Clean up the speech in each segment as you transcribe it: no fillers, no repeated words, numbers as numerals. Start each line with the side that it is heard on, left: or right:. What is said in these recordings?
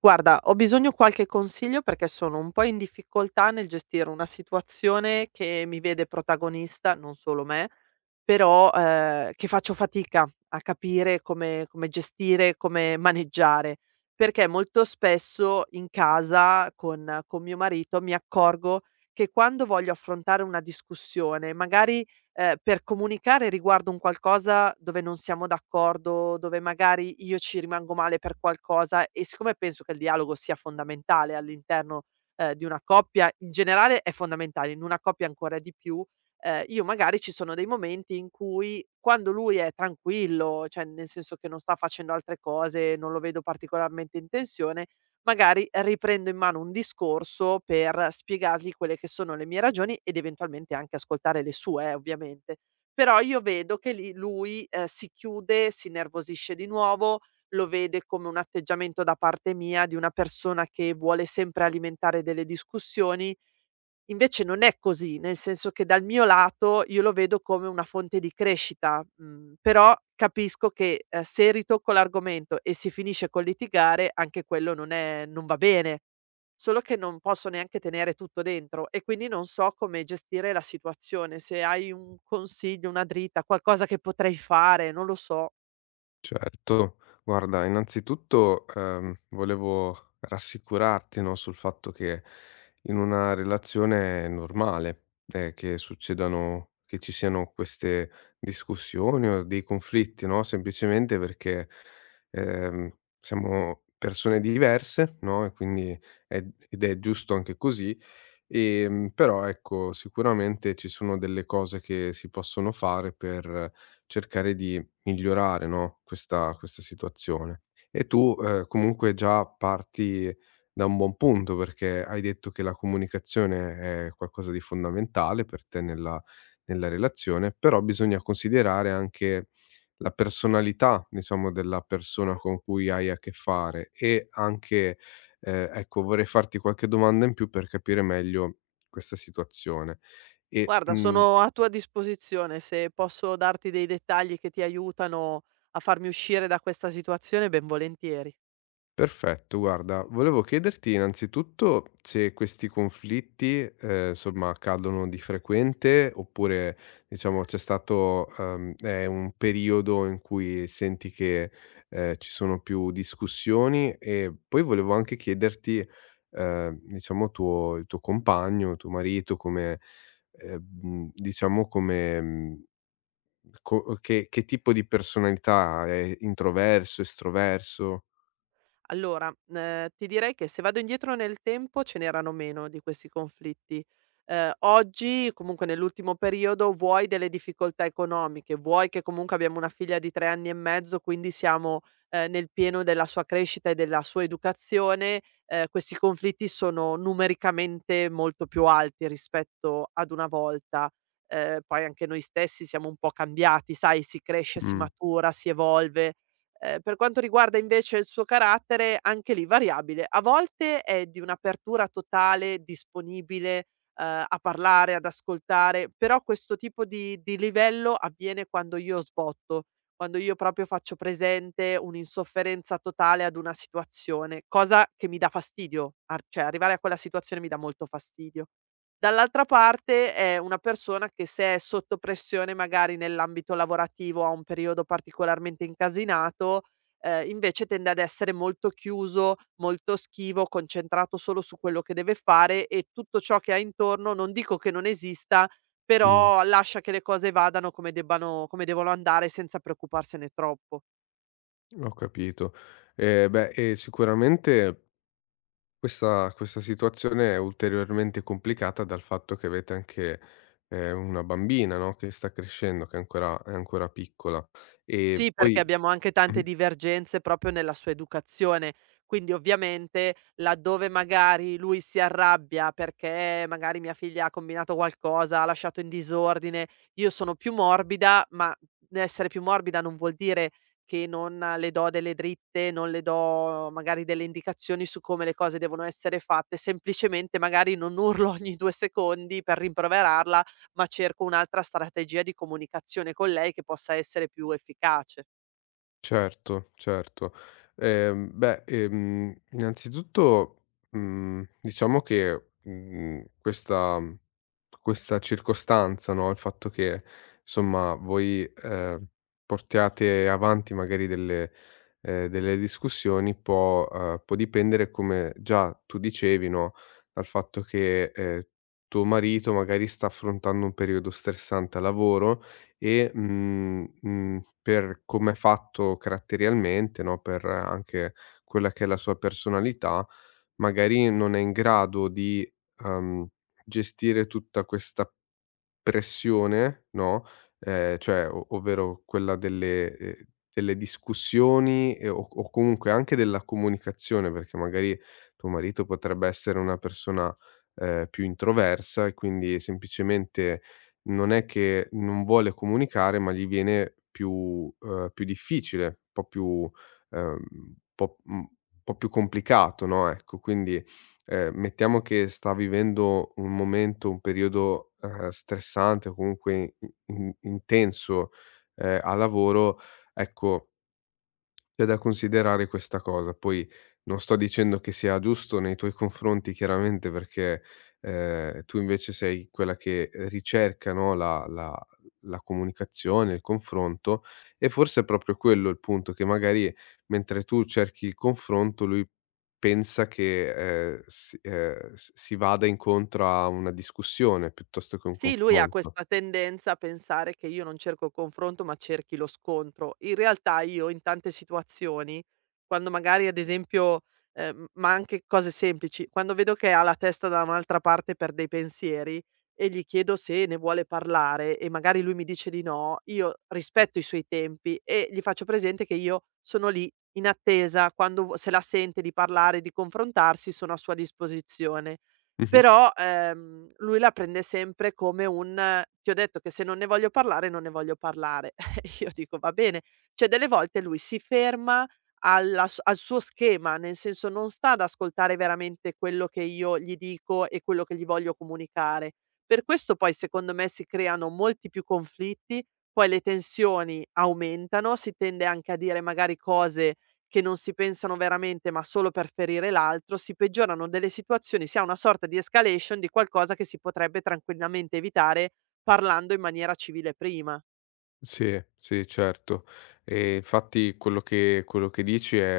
right: Guarda, ho bisogno qualche consiglio perché sono un po' in difficoltà nel gestire una situazione che mi vede protagonista, non solo me, però che faccio fatica a capire come gestire, come maneggiare, perché molto spesso in casa con mio marito mi accorgo che quando voglio affrontare una discussione, magari per comunicare riguardo un qualcosa dove non siamo d'accordo, dove magari io ci rimango male per qualcosa, e siccome penso che il dialogo sia fondamentale all'interno, di una coppia, in generale è fondamentale, in una coppia ancora di più, io magari ci sono dei momenti in cui quando lui è tranquillo, cioè nel senso che non sta facendo altre cose, non lo vedo particolarmente in tensione, magari riprendo in mano un discorso per spiegargli quelle che sono le mie ragioni ed eventualmente anche ascoltare le sue, ovviamente. Però io vedo che lì lui, si chiude, si innervosisce di nuovo, lo vede come un atteggiamento da parte mia di una persona che vuole sempre alimentare delle discussioni. Invece non è così, nel senso che dal mio lato io lo vedo come una fonte di crescita, però capisco che, se ritocco l'argomento e si finisce col litigare anche quello non va bene. Solo che non posso neanche tenere tutto dentro e quindi non so come gestire la situazione. Se hai un consiglio, una dritta, qualcosa che potrei fare, non lo so.
left: Certo, guarda, innanzitutto, volevo rassicurarti, no, sul fatto che in una relazione è normale, che succedano, che ci siano queste discussioni o dei conflitti, no, semplicemente perché, siamo persone diverse, no, e quindi è ed è giusto anche così. Però ecco, sicuramente ci sono delle cose che si possono fare per cercare di migliorare, no, questa situazione. E tu, comunque già parti da un buon punto, perché hai detto che la comunicazione è qualcosa di fondamentale per te nella relazione, però bisogna considerare anche la personalità, diciamo, della persona con cui hai a che fare e anche ecco, vorrei farti qualche domanda in più per capire meglio questa situazione. E,
right: Guarda,
left: mhmm,
right: sono a tua disposizione, se posso darti dei dettagli che ti aiutano a farmi uscire da questa situazione, ben volentieri.
left: Perfetto, guarda, volevo chiederti innanzitutto se questi conflitti, insomma, accadono di frequente oppure, diciamo, c'è stato è un periodo in cui senti che, ci sono più discussioni. E poi volevo anche chiederti, diciamo tuo compagno, tuo marito come diciamo come mhmm, co che tipo di personalità ha? È introverso, estroverso?
right: Allora, ti direi che se vado indietro nel tempo ce n'erano meno di questi conflitti. Oggi comunque nell'ultimo periodo, vuoi delle difficoltà economiche, vuoi che comunque abbiamo una figlia di 3 anni e mezzo, quindi siamo, nel pieno della sua crescita e della sua educazione, questi conflitti sono numericamente molto più alti rispetto ad una volta. Poi anche noi stessi siamo un po' cambiati, sai, si cresce, si
left: Mh,
right: matura, si evolve. Per quanto riguarda invece il suo carattere, anche lì variabile. A volte è di un'apertura totale, disponibile, a parlare, ad ascoltare, però questo tipo di livello avviene quando io sbotto, quando io proprio faccio presente un'insofferenza totale ad una situazione, cosa che mi dà fastidio, ar cioè arrivare a quella situazione mi dà molto fastidio. Dall'altra parte è una persona che, se è sotto pressione magari nell'ambito lavorativo, ha un periodo particolarmente incasinato, invece tende ad essere molto chiuso, molto schivo, concentrato solo su quello che deve fare, e tutto ciò che ha intorno non dico che non esista,
left: mh.
right: però lascia che le cose vadano come debbano come devono andare senza preoccuparsene troppo.
left: Ho capito. Beh, e sicuramente questa situazione è ulteriormente complicata dal fatto che avete anche, una bambina, no, che sta crescendo, che è ancora piccola. E
right: Sì, perché
left: poi
right: abbiamo anche tante
left: mh-mh.
right: divergenze proprio nella sua educazione. Quindi ovviamente laddove magari lui si arrabbia perché magari mia figlia ha combinato qualcosa, ha lasciato in disordine, io sono più morbida, ma essere più morbida non vuol dire che non le do delle dritte, non le do magari delle indicazioni su come le cose devono essere fatte, semplicemente magari non urlo ogni 2 secondi per rimproverarla, ma cerco un'altra strategia di comunicazione con lei che possa essere più efficace.
left: Certo, certo. Innanzitutto, diciamo che, questa circostanza, no, il fatto che insomma voi, portiate avanti magari delle delle discussioni può dipendere, come già tu dicevi, no, dal fatto che, tuo marito magari sta affrontando un periodo stressante al lavoro e, per come è fatto caratterialmente, no, per anche quella che è la sua personalità, magari non è in grado di, uhm, gestire tutta questa pressione, no, cioè o ovvero quella delle delle discussioni o comunque anche della comunicazione, perché magari tuo marito potrebbe essere una persona, più introversa e quindi semplicemente non è che non vuole comunicare, ma gli viene più difficile, un po' più un po' un po' più complicato, no, ecco. Quindi mettiamo che sta vivendo un momento, un periodo, stressante o comunque i in intenso, a lavoro, ecco c'è da considerare questa cosa. Poi non sto dicendo che sia giusto nei tuoi confronti chiaramente perché, tu invece sei quella che ricerca, no, la comunicazione, il confronto e forse è proprio quello il punto, che magari mentre tu cerchi il confronto lui pensa che, si vada incontro a una discussione piuttosto che un
right: Sì, lui ha
left: confronto.
right: questa tendenza a pensare che io non cerco il confronto, ma cerchi lo scontro. In realtà io in tante situazioni, quando magari ad esempio, ma anche cose semplici, quando vedo che ha la testa da un'altra parte per dei pensieri e gli chiedo se ne vuole parlare e magari lui mi dice di no, io rispetto i suoi tempi e gli faccio presente che io sono lì in attesa, quando se la sente di parlare, di confrontarsi, sono a sua disposizione.
left: Mh-mh.
right: Però, lui la prende sempre come un: "Ti ho detto che se non ne voglio parlare, non ne voglio parlare". E io dico: "Va bene". Cioè delle volte lui si ferma alla s al suo schema, nel senso non sta ad ascoltare veramente quello che io gli dico e quello che gli voglio comunicare. Per questo poi secondo me si creano molti più conflitti, poi le tensioni aumentano, si tende anche a dire magari cose che non si pensano veramente, ma solo per ferire l'altro, si peggiorano delle situazioni, si ha una sorta di escalation di qualcosa che si potrebbe tranquillamente evitare parlando in maniera civile prima.
left: Sì, sì certo. E infatti quello che dici è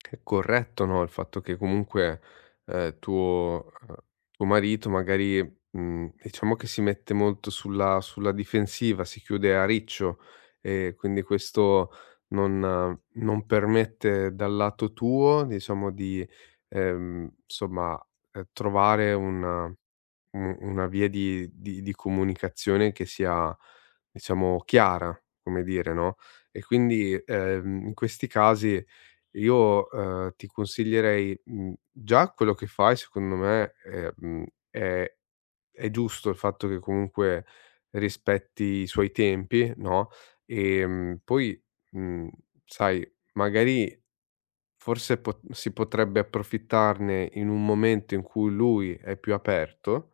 left: È corretto, no, il fatto che comunque, ehm, tuo uhm, tuo marito magari, diciamo che si mette molto sulla difensiva, si chiude a riccio e quindi questo non non permette dal lato tuo, diciamo di, insomma, trovare una via di comunicazione che sia, diciamo, chiara, come dire, no, e quindi, in questi casi io, ti consiglierei, già quello che fai secondo me, è giusto il fatto che comunque rispetti i suoi tempi, no, ehm, poi, mhmm, sai, magari forse pot si potrebbe approfittarne in un momento in cui lui è più aperto,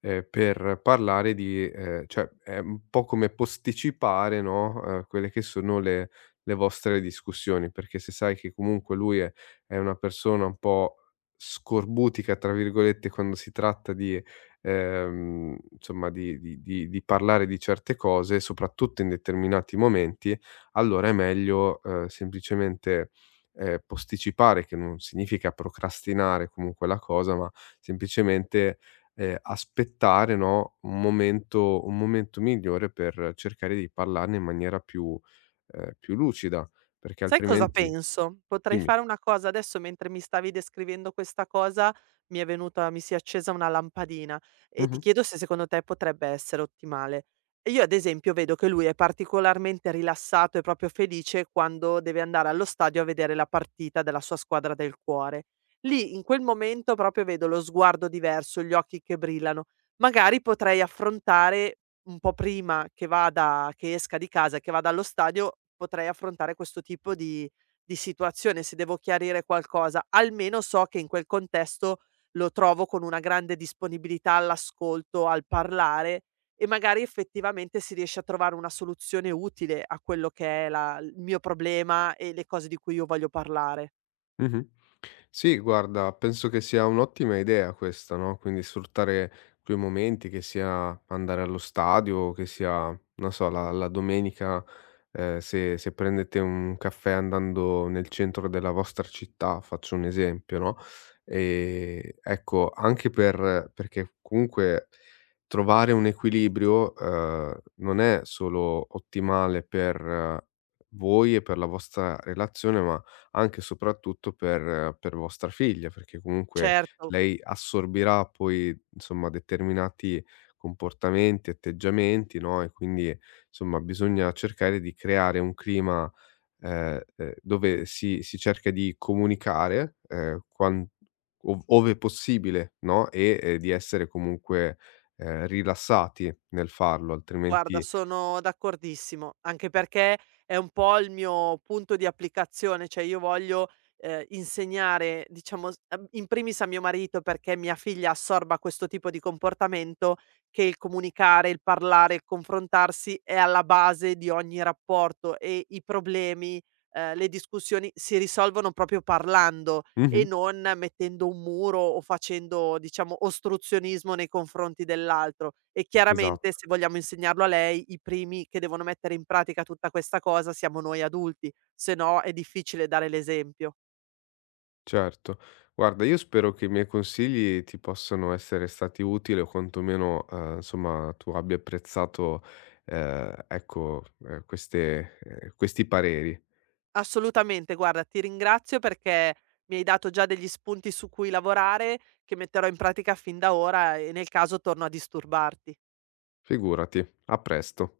left: per parlare di cioè è un po' come posticipare, no, quelle che sono le vostre discussioni, perché se sai che comunque lui è una persona un po' "scorbutica" tra virgolette, quando si tratta di insomma di parlare di certe cose, soprattutto in determinati momenti, allora è meglio, semplicemente, posticipare, che non significa procrastinare comunque la cosa, ma semplicemente aspettare, no, un momento migliore per cercare di parlarne in maniera più più lucida, perché
right: Sai cosa
left: altrimenti
right: penso? Potrei
left: dimmi.
right: fare una cosa. Adesso, mentre mi stavi descrivendo questa cosa, mi si è accesa una lampadina e ti
left: Mh-mh.
right: chiedo se secondo te potrebbe essere ottimale. E Io ad esempio vedo che lui è particolarmente rilassato e proprio felice quando deve andare allo stadio a vedere la partita della sua squadra del cuore. Lì in quel momento proprio vedo lo sguardo diverso, gli occhi che brillano. Magari potrei affrontare un po' prima che vada, che esca di casa e che vada allo stadio, potrei affrontare questo tipo di situazione, se devo chiarire qualcosa. Almeno so che in quel contesto lo trovo con una grande disponibilità all'ascolto, al parlare, e magari effettivamente si riesce a trovare una soluzione utile a quello che è la il mio problema e le cose di cui io voglio parlare.
left: Mh-mh. Sì, guarda, penso che sia un'ottima idea questa, no, quindi sfruttare quei momenti, che sia andare allo stadio, che sia, non so, la domenica, se prendete un caffè andando nel centro della vostra città, faccio un esempio, no, ecco, anche per perché comunque trovare un equilibrio, non è solo ottimale per voi e per la vostra relazione, ma anche e soprattutto per vostra figlia, perché comunque
right: Certo.
left: lei assorbirà poi, insomma, determinati comportamenti, atteggiamenti, no, e quindi, insomma, bisogna cercare di creare un clima, dove si cerca di comunicare, quan ov ove possibile, no, e, di essere comunque, rilassati nel farlo,
right: Guarda,
left: altrimenti
right: sono d'accordissimo, anche perché è un po' il mio punto di applicazione, cioè io voglio, insegnare, diciamo, s in primis a mio marito, perché mia figlia assorba questo tipo di comportamento, che il comunicare, il parlare, il confrontarsi è alla base di ogni rapporto, e i problemi, le discussioni si risolvono proprio parlando e
left: mh-mh,
right: non mettendo un muro o facendo, diciamo, ostruzionismo nei confronti dell'altro. E
left: esa
right: chiaramente, se vogliamo insegnarlo a lei, i primi che devono mettere in pratica tutta questa cosa siamo noi adulti, se no è difficile dare l'esempio.
left: certo. Guarda, io spero che i miei consigli ti possano essere stati utili o quantomeno, insomma, tu abbia apprezzato, ecco, queste questi pareri.
right: Assolutamente, guarda, ti ringrazio perché mi hai dato già degli spunti su cui lavorare, che metterò in pratica fin da ora, e nel caso torno a disturbarti.
left: Figurati. A presto.